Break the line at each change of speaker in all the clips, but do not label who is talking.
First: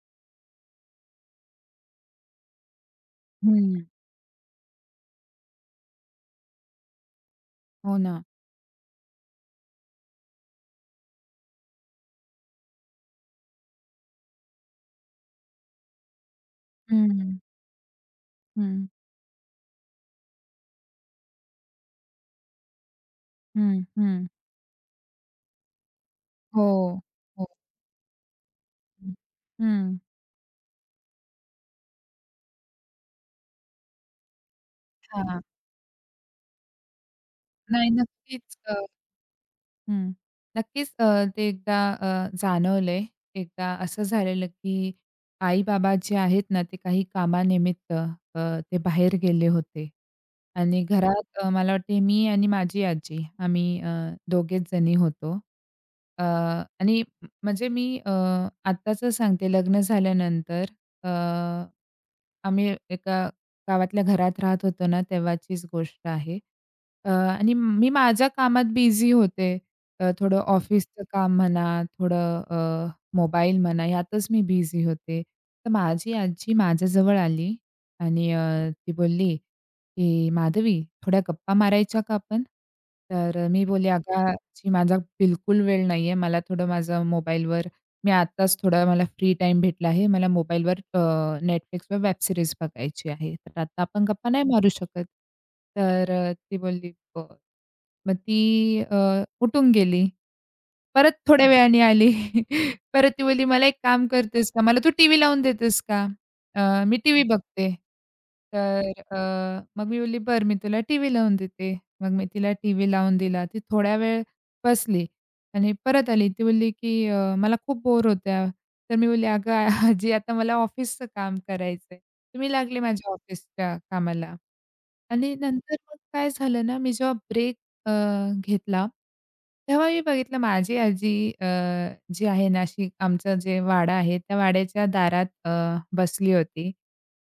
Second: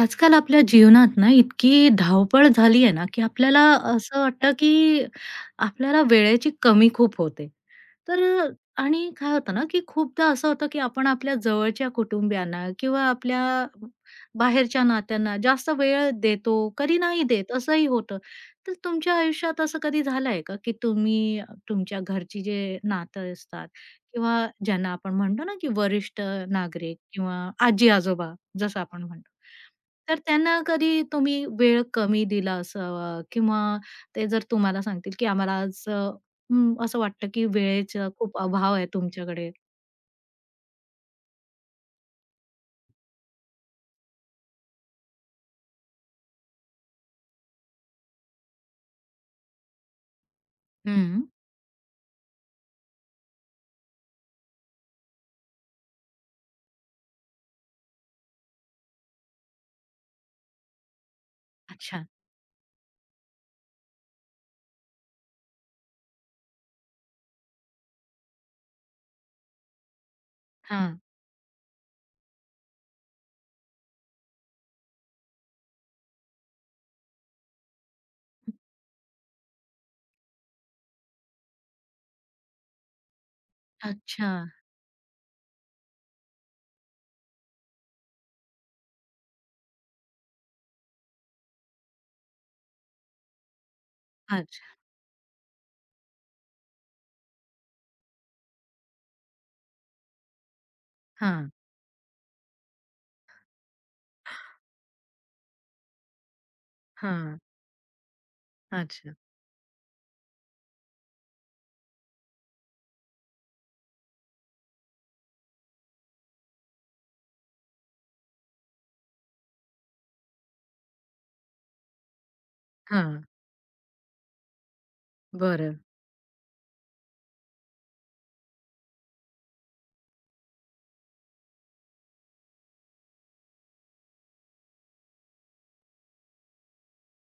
आजकाल आपल्या जीवनात ना इतकी धावपळ झाली आहे ना, की आपल्याला
हं.
असं वाटतं, की आपल्याला वेळेची कमी खूप होते.
हो ना.
तर अ, आणि काय होतं ना, की खूपदा असं होतं, की आपण आपल्या जवळच्या कुटुंबियांना किंवा आपल्या बाहेरच्या नात्यांना जास्त वेळ देतो, कधी नाही
हं,
देत असंही होतं. तर
हं,
तुमच्या आयुष्यात असं कधी झालं का, की तुम्ही तुमच्या घरची जे नातं असतात
हं, हं.
किंवा ज्यांना आपण म्हणतो ना, की वरिष्ठ
हो.
नागरिक
हो.
किंवा आजी-आजोबा जसं आपण म्हणतो.
हं.
तर त्यांना कधी तुम्ही वेळ कमी दिला असावा किंवा ते जर तुम्हाला सांगतील, की
हां.
आम्हाला आज असं वाटतं, की
नाही,
वेळेचा खूप
नक्कीच.
अभाव आहे तुमच्याकडे.
हं. नक्कीच, ते एकदा जाणवलंय. एकदा असं झालेलं, की आई-बाबा जे आहेत ना, ते काही कामानिमित्त ते बाहेर गेले होते आणि
हं.
घरात मला वाटते मी आणि माझी आजी आम्ही दोघेच जणी होतो. अ, आणि म्हणजे मी आत्ताचं सांगते लग्न झाल्यानंतर, अ,
अच्छा.
आम्ही एका गावातल्या घरात राहत होतो ना, तेव्हाचीच गोष्ट आहे. आणि मी माझ्या कामात बिझी होते. थोडं
हां.
ऑफिसचं काम म्हणा, थोडं मोबाईल म्हणा, ह्यातच मी बिझी होते. तर माझी आजी माझ्याजवळ आली आणि ती बोलली, की "माधवी, थोड्या गप्पा मारायच्या का आपण?" तर मी बोलले, "अगं
अच्छा.
आजी, माझा बिलकुल वेळ नाही आहे. मला थोडं माझं मोबाईलवर, मी आत्ताच थोडा मला फ्री टाईम भेटला आहे. मला मोबाईलवर वेब सीरीज बघायची आहे. तर आता आपण गप्पा नाही मारू
अच्छा.
शकत." तर ती बोलली, "बरं." मग ती अ, उठून गेली. परत थोड्या
हां,
वेळाने आली. परत ती बोलली, "मला एक काम करतेस का? मला तू टीव्ही लावून देतेस का? मी टीव्ही
हां.
बघते." तर
अच्छा.
मग मी बोलली, "बरं, मी तुला टीव्ही लावून देते." मग मी तिला टीव्ही लावून दिला. ती थोड्या वेळ बसली आणि परत आली. ती बोलली, की "मला खूप बोर होत्या." तर मी बोलली, "अगं आजी, आता मला ऑफिसचं काम करायचंय." तर लागले माझ्या
हां.
ऑफिसच्या कामाला. आणि नंतर
बरं.
मग काय झालं ना, मी जेव्हा ब्रेक अ, घेतला, तेव्हा मी बघितलं, माझी आजी अ, जी आहे ना, अशी आमचं जे वाडा आहे, त्या वाड्याच्या दारात बसली होती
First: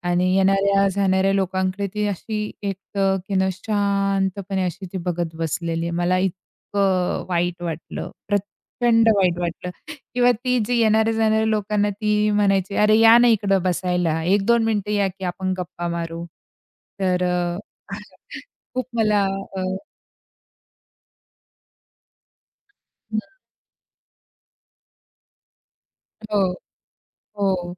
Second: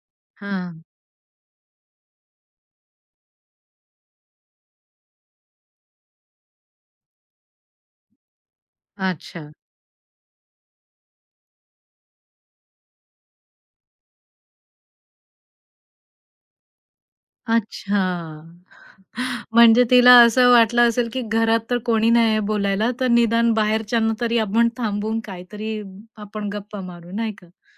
आणि
हां.
येणाऱ्या-जाणाऱ्या लोकांकडे ती अशी एकटक येणं शांतपणे अशी ती बघत बसलेली आहे. मला इतकं वाईट वाटलं, प्रचंड वाईट
अच्छा.
वाटलं. किंवा ती जी येणाऱ्या-जाणाऱ्या लोकांना ती म्हणायची, "अरे, या ना इकडं बसायला. 1-2 मिनिटं या की आपण गप्पा मारू." तर
अच्छा.
खूप मला अ
म्हणजे तिला असं वाटलं असेल, की घरात तर कोणी नाही आहे बोलायला, तर निदान बाहेरच्यांना तरी आपण थांबून काहीतरी आपण
हो,
गप्पा मारू, नाही का?
हो.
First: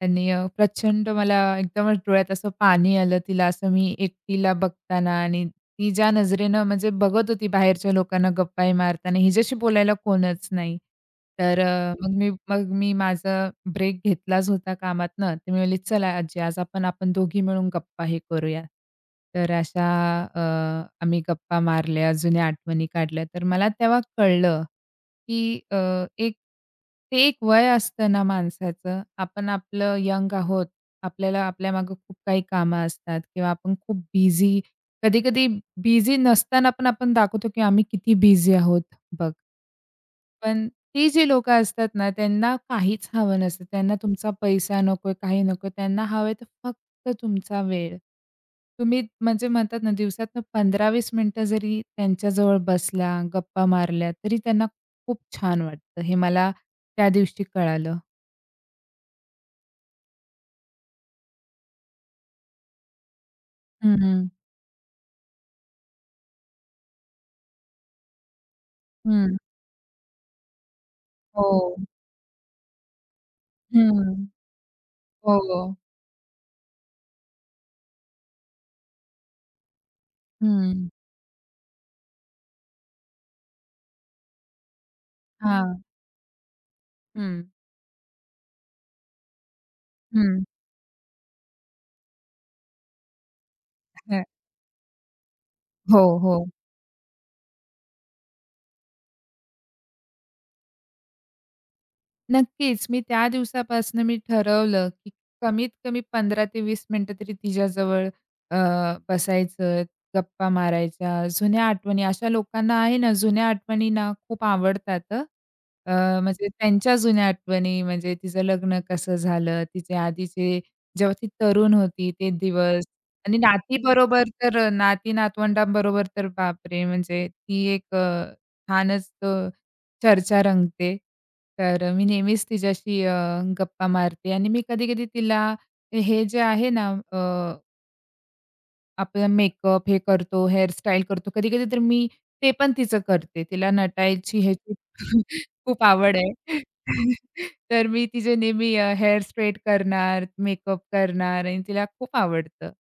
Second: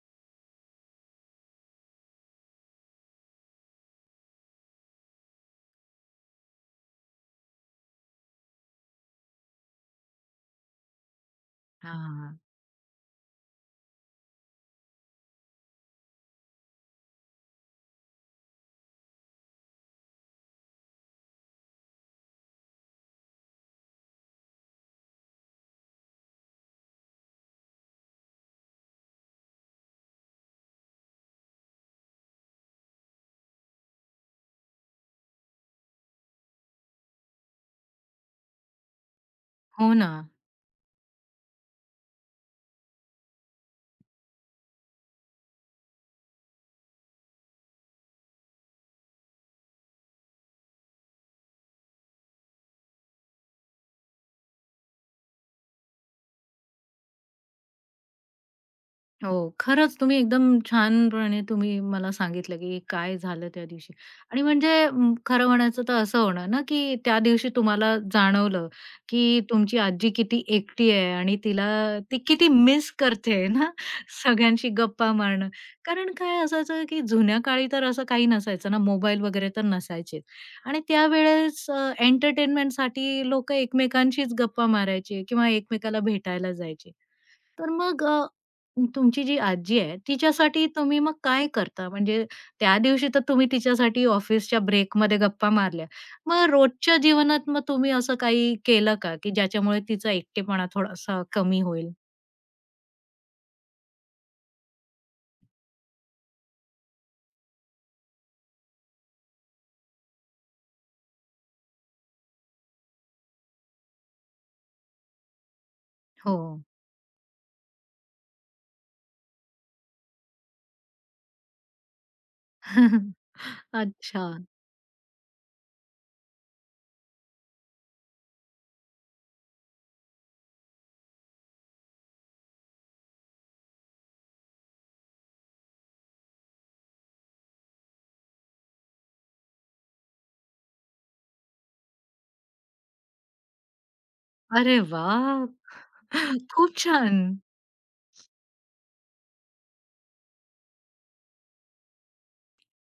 त्यांनी प्रचंड मला एकदमच डोळ्यात असं पाणी आलं तिला असं मी एकटीला बघताना, आणि ती ज्या नजरेनं म्हणजे बघत होती बाहेरच्या लोकांना गप्पाही मारताना, हिच्याशी बोलायला कोणच नाही. तर मग मी
हां.
मग मी माझा ब्रेक घेतलाच होता कामातनं. तर मी म्हणली, "चला आजी, आज आपण आपण दोघी मिळून गप्पा हे करूया." तर अशा अ, आम्ही गप्पा मारल्या, जुन्या आठवणी काढल्या. तर मला तेव्हा कळलं, की अ, एक ते एक वय असतं ना माणसाचं, आपण आपलं यंग आहोत. आपल्याला आपल्यामागे खूप काही कामं असतात किंवा आपण खूप बिझी, कधी-कधी बिझी नसताना पण आपण दाखवतो की आम्ही किती बिझी आहोत बघ.
हो ना.
पण ती जी लोकं असतात ना, त्यांना काहीच हवं नसतं. त्यांना तुमचा पैसा नकोय, काही नकोय. त्यांना हवंय तर फक्त तुमचा वेळ. तुम्ही म्हणजे म्हणतात ना, दिवसातनं 15-20 मिनिटं जरी त्यांच्याजवळ बसला, गप्पा मारल्या, तरी त्यांना खूप छान वाटतं. हे मला त्या दिवशी कळालं.
हो, खरंच तुम्ही एकदम छानपणे तुम्ही मला सांगितलं, की काय झालं त्या दिवशी
हं.
आणि म्हणजे खरं म्हणायचं तर असं होणार ना, की त्या दिवशी तुम्हाला जाणवलं,
हं.
की तुमची आजी किती एकटी आहे आणि
हो.
तिला ती किती मिस करते ना,
हं.
सगळ्यांशी गप्पा मारणं.
हो.
कारण काय असायचं, की जुन्या काळी तर असं काही नसायचं ना, मोबाईल वगैरे तर नसायचे आणि
हं.
त्यावेळेस एंटरटेनमेंटसाठी लोकं एकमेकांशीच गप्पा मारायचे किंवा
हां.
एकमेकाला भेटायला जायचे.
हं.
तर मग अ, तुमची जी आजी आहे
हं.
तिच्यासाठी तुम्ही मग काय करता? म्हणजे त्या दिवशी तर तुम्ही तिच्यासाठी ऑफिसच्या ब्रेकमध्ये गप्पा मारल्या.
हो, हो.
मग रोजच्या जीवनात मग तुम्ही असं काही केलं का, की ज्याच्यामुळे तिचा एकटेपणा थोडासा कमी होईल?
नक्कीच. मी त्या दिवसापासून मी ठरवलं, की कमीत कमी 15 ते 20 मिनिटं तरी तिच्याजवळ अ, बसायचं, गप्पा मारायच्या, जुन्या आठवणी. अशा लोकांना आहे ना, जुन्या आठवणी ना खूप आवडतात हं.
हो.
म्हणजे त्यांच्या जुन्या आठवणी म्हणजे तिचं लग्न कसं झालं, तिचे आधीचे जेव्हा ती तरुण होती ते दिवस, आणि नातीबरोबर
अच्छा.
तर नाती-नातवंडांबरोबर तर बापरे! म्हणजे ती एक छानच चर्चा रंगते. तर मी नेहमीच तिच्याशी गप्पा मारते आणि मी कधी-कधी तिला, हे जे आहे ना, आपला मेकअप हे करतो, हेअरस्टाईल करतो. कधी-कधी तर मी ते पण तिचं करते. तिला नटायची ह्याची
अरे वाह!
खूप आवड आहे.
खूप छान.
तर मी तिचे नेहमी हेअर स्ट्रेट करणार, मेकअप करणार आणि तिला खूप आवडतं.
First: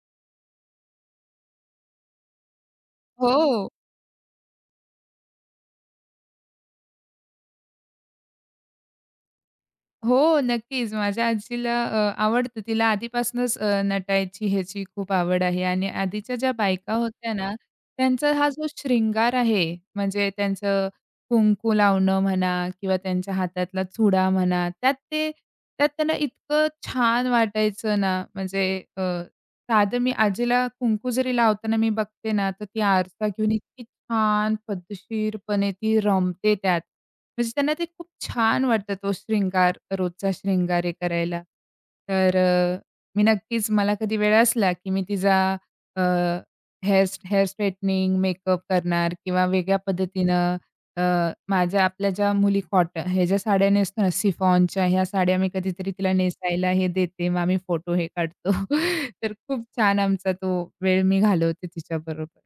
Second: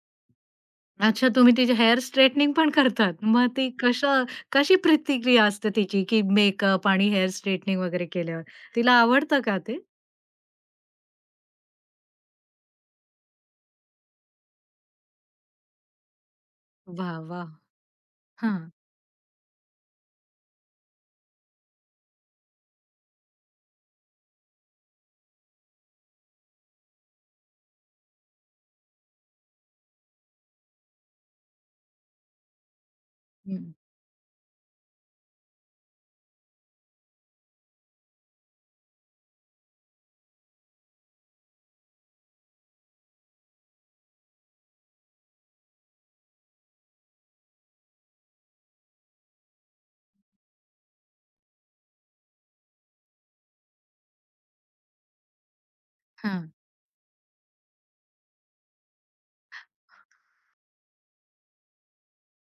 अच्छा तुम्ही तिचे हेअर स्ट्रेटनिंग पण करतात. मग ती
हो.
कसं कशी प्रतिक्रिया असते तिची, की मेकअप आणि हेअर स्ट्रेटनिंग वगैरे केल्यावर? तिला आवडतं का ते?
हो, नक्कीच. माझ्या आजीला आवडतं. तिला आधीपासूनच नटायची ह्याची खूप आवड आहे आणि आधीच्या ज्या बायका
वाह!
होत्या ना,
वाह!
त्यांचा हा जो
हां,
शृंगार आहे, म्हणजे त्यांचं कुंकू लावणं म्हणा किंवा त्यांच्या हातातला चुडा म्हणा, त्यात त्यांना इतकं छान वाटायचं ना, म्हणजे अ, साधं मी आजीला कुंकू जरी लावताना मी बघते ना, तर ती आरसा घेऊन
हं.
इतकी छान पद्धतशीरपणे ती रमते त्यात. म्हणजे त्यांना ते खूप छान वाटतं, तो शृंगार, रोजचा शृंगार हे करायला. तर मी नक्कीच, मला कधी वेळ असला, की मी तिचा uh, hair hair straightening, makeup करणार किंवा वेगळ्या पद्धतीनं. अ, माझ्या आपल्या ज्या मुली कॉटन ह्या ज्या साड्या नेसतो ना, शिफॉनच्या ह्या साड्या मी कधीतरी तिला
हां.
नेसायला हे देते. मग आम्ही फोटो हे काढतो. तर खूप छान आमचा तो वेळ मी घालवते तिच्याबरोबर.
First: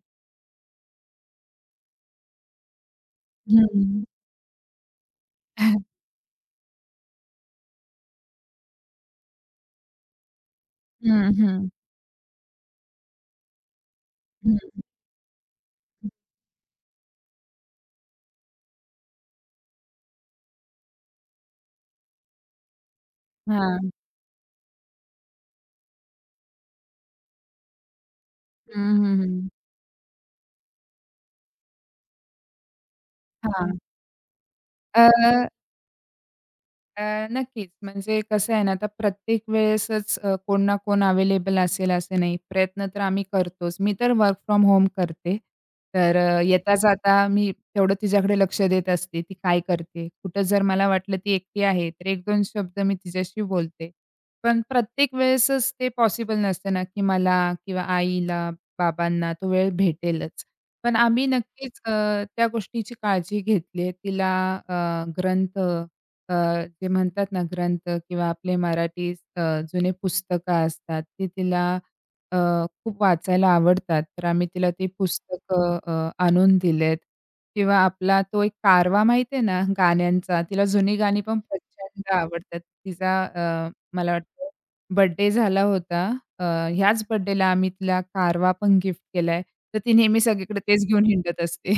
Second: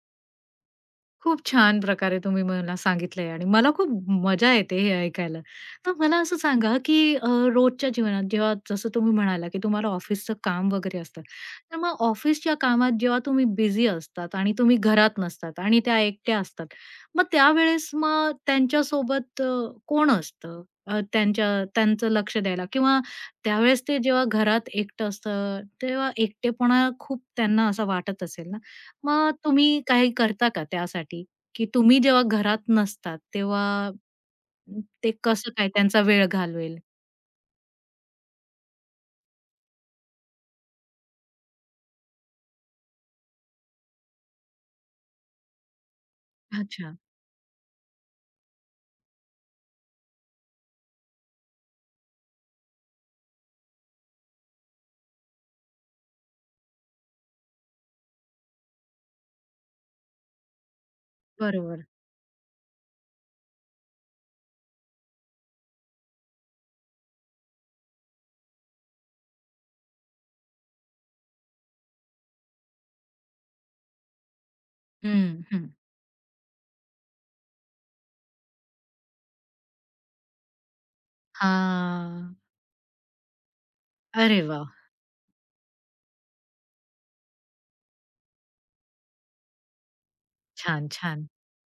खूप छान प्रकारे तुम्ही मला सांगितलंय आणि मला
हं.
खूप मजा येते हे ऐकायला. तर मला असं सांगा, की, रोजच्या जीवनात जेव्हा जसं तुम्ही म्हणाला, की तुम्हाला ऑफिसचं काम वगैरे असतं.
हं, हं.
तर मग ऑफिसच्या कामात जेव्हा तुम्ही बिझी असतात आणि
हं.
तुम्ही घरात नसतात आणि त्या एकट्या असतात. मग त्यावेळेस मग त्यांच्यासोबत कोण असतं? अ, त्यांच्या त्यांचं लक्ष द्यायला किंवा त्यावेळेस
हां.
ते जेव्हा घरात एकटं असतं, तेव्हा एकटेपणा खूप त्यांना असा वाटत असेल ना?
हं, हं,
मग
हं.
तुम्ही काही करता का त्यासाठी? की तुम्ही जेव्हा घरात नसतात तेव्हा
हां. अ,
ते कसं काय त्यांचा वेळ घालवेल?
अ, नक्कीच. म्हणजे कसं आहे ना, आता प्रत्येक वेळेसच कोण ना कोण अवेलेबल असेल असं नाही. प्रयत्न तर आम्ही करतोच. मी तर वर्क फ्रॉम होम करते. तर
अच्छा.
येता-जाता मी तेवढं तिच्याकडे लक्ष देत असते. ती काय करते? कुठं जर मला वाटलं ती एकटी आहे, तर 1-2 शब्द मी तिच्याशी बोलते. पण प्रत्येक वेळेसच ते पॉसिबल नसतं ना, की मला किंवा आईला, बाबांना तो वेळ भेटेलच. पण आम्ही नक्कीच
बरोबर.
त्या गोष्टीची काळजी घेतली. तिला अ, ग्रंथ, अ, जे म्हणतात ना ग्रंथ, किंवा आपले मराठी अ, जुने पुस्तकं असतात, ती तिला अ, खूप वाचायला आवडतात. तर आम्ही तिला ती
हं, हं.
पुस्तकं आणून दिलेत. किंवा आपला तो एक कारवा माहिती आहे ना गाण्यांचा, तिला जुनी गाणी पण प्रचंड
हां.
आवडतात. तिचा मला
अरे
वाटतं
वाह!
बर्थडे झाला होता. अ, ह्याच बर्थडेला आम्ही तिला कारवा पण गिफ्ट केलाय. तर ती नेहमी सगळीकडे तेच
छान,
घेऊन
छान.
हिंडत असते.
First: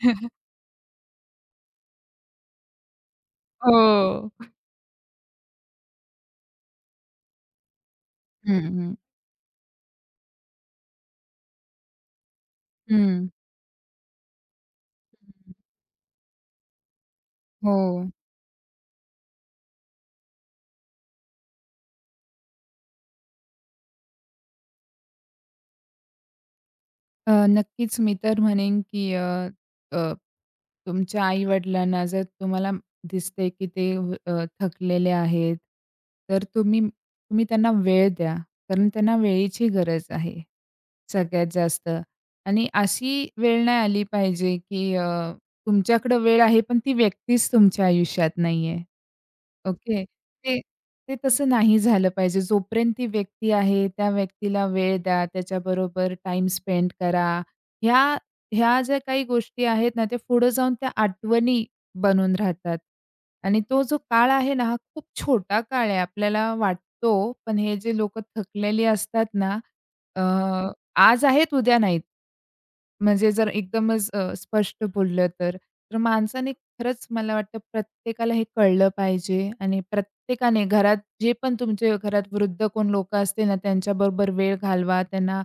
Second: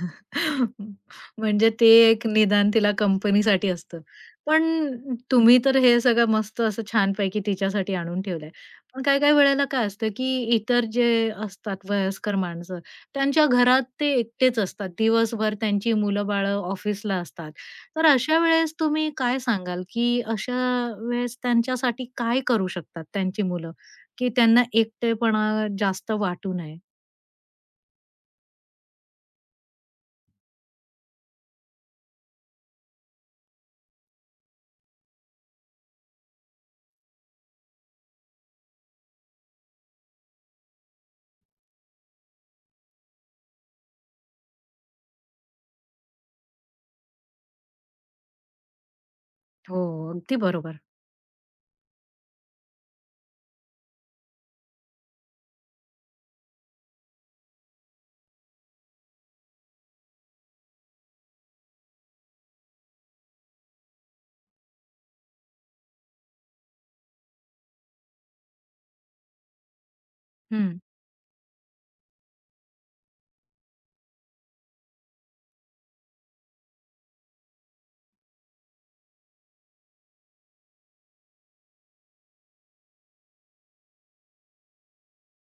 म्हणजे ते एक निदान तिला कंपनीसाठी असतं.
हो.
पण तुम्ही तर हे सगळं मस्त असं छानपैकी तिच्यासाठी आणून ठेवलंय.
हं, हं.
पण काही-काही वेळेला काय असतं, की इतर जे असतात वयस्कर माणसं,
हं.
त्यांच्या घरात ते एकटेच असतात. दिवसभर त्यांची मुलं-बाळं ऑफिसला असतात.
हो.
तर अशा वेळेस तुम्ही काय सांगाल, की अशा वेळेस त्यांच्यासाठी काय करू शकतात त्यांची मुलं, की त्यांना एकटेपणा जास्त वाटू नये?
नक्कीच मी तर म्हणेन, की अ, अ, तुमच्या आई-वडिलांना जर तुम्हाला दिसते, की ते थकलेले आहेत, तर तुम्ही तुम्ही त्यांना वेळ द्या. कारण त्यांना वेळेची गरज आहे सगळ्यात जास्त. आणि अशी वेळ नाही आली पाहिजे, की तुमच्याकडे वेळ आहे, पण ती व्यक्तीच तुमच्या आयुष्यात नाहीये.
हो,
ओके.
अगदी
ते
बरोबर.
ते तसं नाही झालं पाहिजे. जोपर्यंत ती व्यक्ती आहे, त्या व्यक्तीला वेळ द्या, त्याच्याबरोबर टाइम स्पेंड करा. ह्या ह्या ज्या काही गोष्टी आहेत ना, त्या पुढे जाऊन त्या आठवणी बनून राहतात. आणि तो जो काळ आहे ना, हा खूप छोटा काळ आहे आपल्याला वाटतो, पण हे जे लोकं थकलेली असतात ना, अ,
हं.
आज आहेत, उद्या नाहीत. म्हणजे जर एकदमच स्पष्ट बोललं तर. तर माणसाने खरंच, मला वाटतं प्रत्येकाला हे कळलं पाहिजे, आणि प्रत्येकाने घरात जे पण तुमच्या घरात वृद्ध कोण लोकं असते ना, त्यांच्याबरोबर वेळ घालवा, त्यांना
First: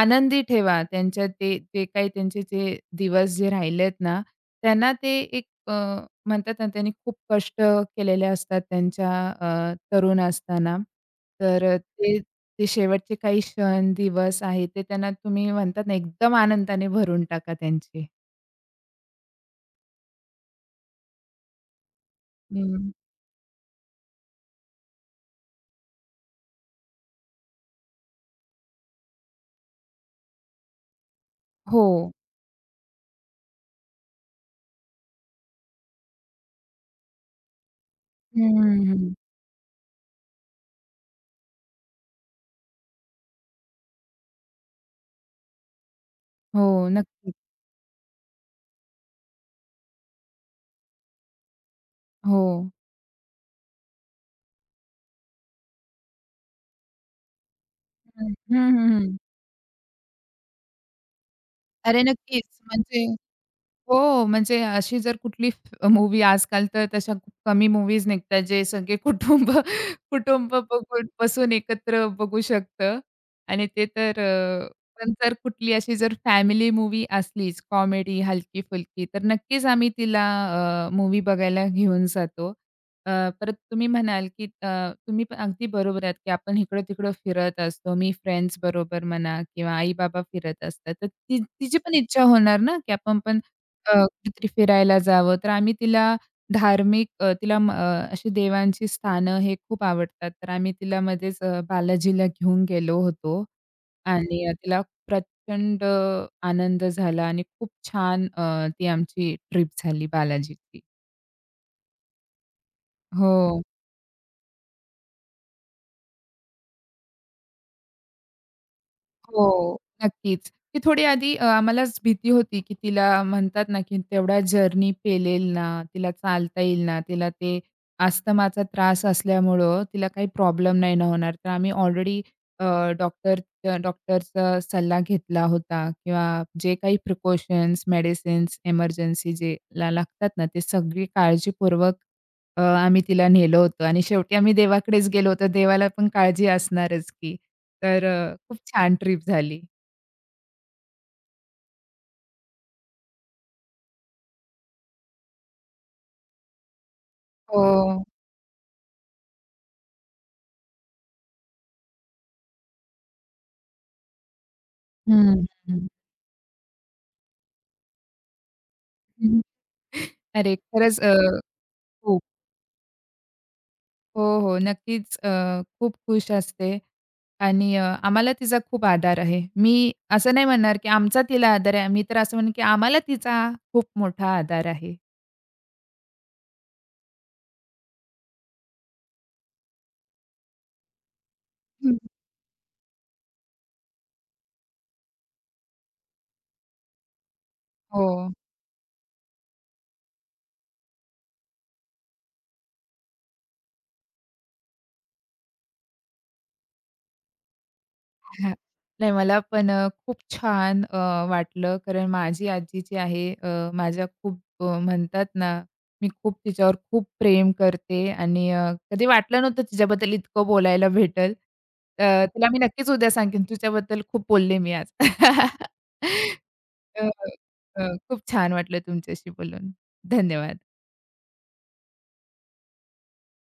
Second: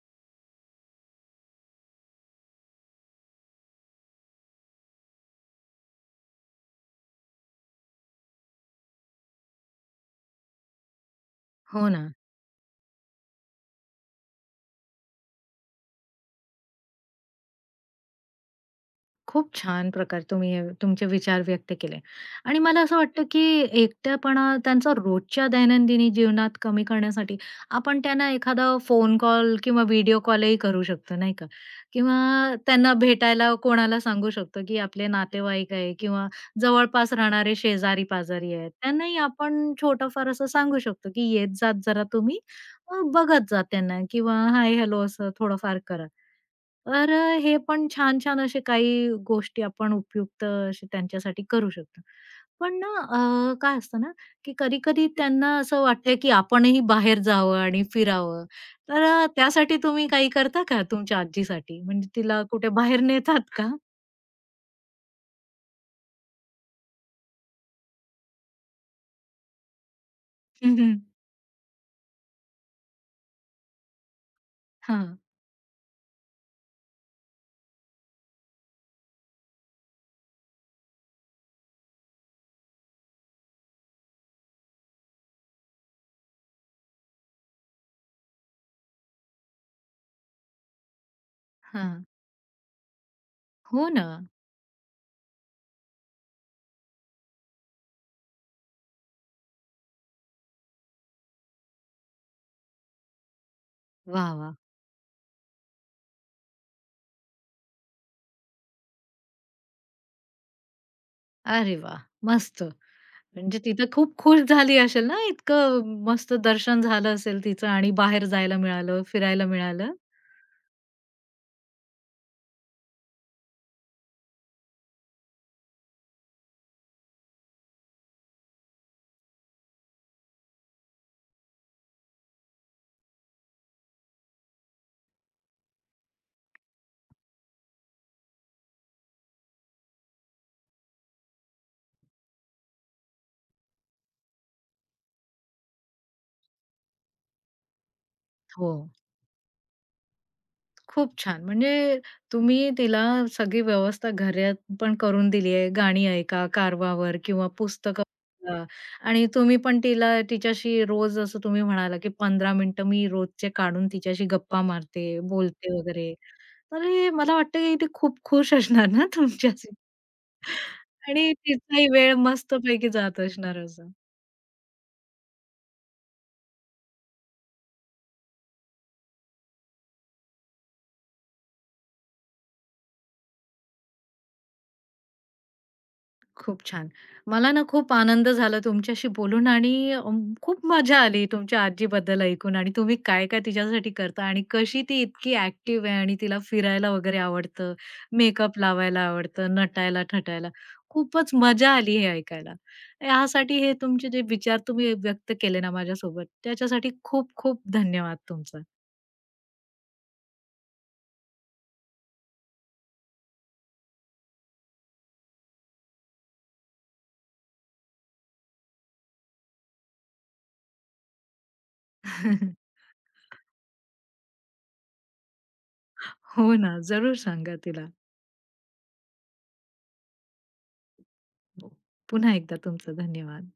आनंदी ठेवा. त्यांच्या ते ते काही त्यांचे जे दिवस जे राहिलेत ना, त्यांना ते एक, म्हणतात ना, त्यांनी खूप कष्ट केलेले असतात त्यांच्या तरुण असताना. तर
हो ना.
ते ते शेवटचे काही क्षण, दिवस आहेत, ते त्यांना, तुम्ही म्हणतात ना, एकदम आनंदाने भरून टाका त्यांचे.
खूप छान प्रकारे तुम्ही हे तुमचे विचार व्यक्त केले आणि मला
हं.
असं वाटतं की एकटेपणा त्यांचा रोजच्या दैनंदिनी जीवनात कमी करण्यासाठी आपण त्यांना एखादा फोन कॉल किंवा व्हिडिओ कॉलही करू शकतो नाही का
हो.
किंवा त्यांना भेटायला कोणाला सांगू शकतो की आपले नातेवाईक आहे किंवा जवळपास राहणारे शेजारी
हं,
पाजारी आहेत
हं, हं.
त्यांनाही आपण छोटंफार असं सांगू शकतो की येत जात जरा तुम्ही बघत जा त्यांना किंवा हाय हॅलो असं थोडंफार करा
हो, नक्कीच.
हे पण छान-छान असे काही गोष्टी आपण उपयुक्त असे त्यांच्यासाठी करू शकतो.
हो.
काय असतं ना, की कधी-कधी त्यांना असं वाटतं की आपणही बाहेर जावं आणि
हं,
फिरावं.
हं, हं, हं.
त्यासाठी तुम्ही काही करता का तुमच्या आजीसाठी?
अरे,
म्हणजे
नक्कीच.
तिला कुठे बाहेर
म्हणजे
नेतात का?
हो, म्हणजे अशी जर कुठली मूवी, आजकाल तर तशा खूप कमी मूव्हीज निघतात, जे सगळे कुटुंब कुटुंब
हं, हं.
बघून बसून एकत्र बघू शकतं आणि ते तर
हां,
पण जर कुठली अशी जर फॅमिली मूव्ही असलीच, कॉमेडी हलकी-फुलकी, तर नक्कीच आम्ही तिला मूव्ही बघायला घेऊन जातो. अ, परत तुम्ही म्हणाल, की तुम्ही पण अगदी बरोबर आहात, की आपण इकडं-तिकडं फिरत असतो. मी फ्रेंड्स बरोबर म्हणा किंवा आई-बाबा फिरत असतात. तर ती तिची पण इच्छा होणार ना, की आपण पण
हो ना.
कुठेतरी फिरायला जावं. तर आम्ही तिला धार्मिक, तिला अशी देवांची स्थानं हे खूप आवडतात. तर आम्ही तिला मध्येच बालाजीला घेऊन गेलो होतो
वाह!
आणि
वाह!
तिला प्रचंड आनंद झाला आणि खूप छान ती आमची ट्रिप झाली बालाजीची.
अरे वाह! मस्त. म्हणजे
हो.
ती खूप खुश झाली असेल ना, इतकं मस्त दर्शन झालं असेल तिचं आणि बाहेर जायला मिळालं,
हो,
फिरायला मिळालं?
नक्कीच. ती थोडी आधी, आम्हालाच भीती होती, की तिला, म्हणतात ना, की तेवढा जर्नी पेलेल ना, तिला चालता येईल ना, तिला ते अस्थमाचा त्रास असल्यामुळं तिला काही प्रॉब्लेम नाही ना होणार. तर आम्ही ऑलरेडी अ, डॉक्टर डॉक्टरचा सल्ला घेतला होता किंवा जे काही प्रिकॉशन्स, मेडिसिन्स, इमर्जन्सी जेला लागतात ना, ते सगळी काळजीपूर्वक आम्ही तिला नेलं होतं आणि शेवटी आम्ही देवाकडेच गेलो होतो. देवाला पण काळजी असणारच की. तर खूप
हो.
छान ट्रिप झाली.
खूप छान. म्हणजे तुम्ही तिला सगळी व्यवस्था घरात पण करून दिली आहे. गाणी ऐका, कारवावर किंवा
हो.
पुस्तकं वाचा आणि तुम्ही पण तिला तिच्याशी रोज असं तुम्ही म्हणाला, की 15 मिनिटं मी रोजचे काढून तिच्याशी गप्पा मारते,
हं,
बोलते
हं.
वगैरे. तर हे मला वाटतं, की ती खूप खुश असणार ना
हं.
तुमच्याशी?
अरे, खरंच
आणि तिचाही वेळ
खूप.
मस्तपैकी जात असणार असं.
हो, हो. नक्कीच खूप खुश असते आणि आम्हाला तिचा खूप आधार आहे. मी असं नाही म्हणणार, की आमचा तिला आधार आहे. मी तर असं म्हणेन, की आम्हाला तिचा खूप मोठा आधार आहे.
खूप छान. मला ना खूप आनंद झाला तुमच्याशी बोलून आणि खूप मजा आली तुमच्या
हं.
आजीबद्दल ऐकून आणि तुम्ही काय-काय तिच्यासाठी करता आणि कशी ती इतकी ॲक्टिव्ह आहे आणि तिला फिरायला वगैरे आवडतं,
हो.
मेकअप लावायला आवडतं, नटायला-थटायला. खूपच मजा आली हे ऐकायला. यासाठी हे तुमचे जे विचार तुम्ही व्यक्त केले ना माझ्यासोबत, त्याच्यासाठी खूप-खूप धन्यवाद
हां.
तुमचा.
नाही, मला पण खूप छान वाटलं कारण माझी आजी जी आहे, माझ्या खूप, म्हणतात ना, मी खूप तिच्यावर खूप प्रेम करते आणि कधी वाटलं नव्हतं तिच्याबद्दल इतकं बोलायला भेटेल. तिला मी नक्कीच उद्या सांगेन, तुझ्याबद्दल खूप बोलले मी आज.
हो ना,
अ,
जरूर सांगा तिला.
अ, खूप छान वाटलं तुमच्याशी बोलून. धन्यवाद.
हो. पुन्हा एकदा तुमचं धन्यवाद.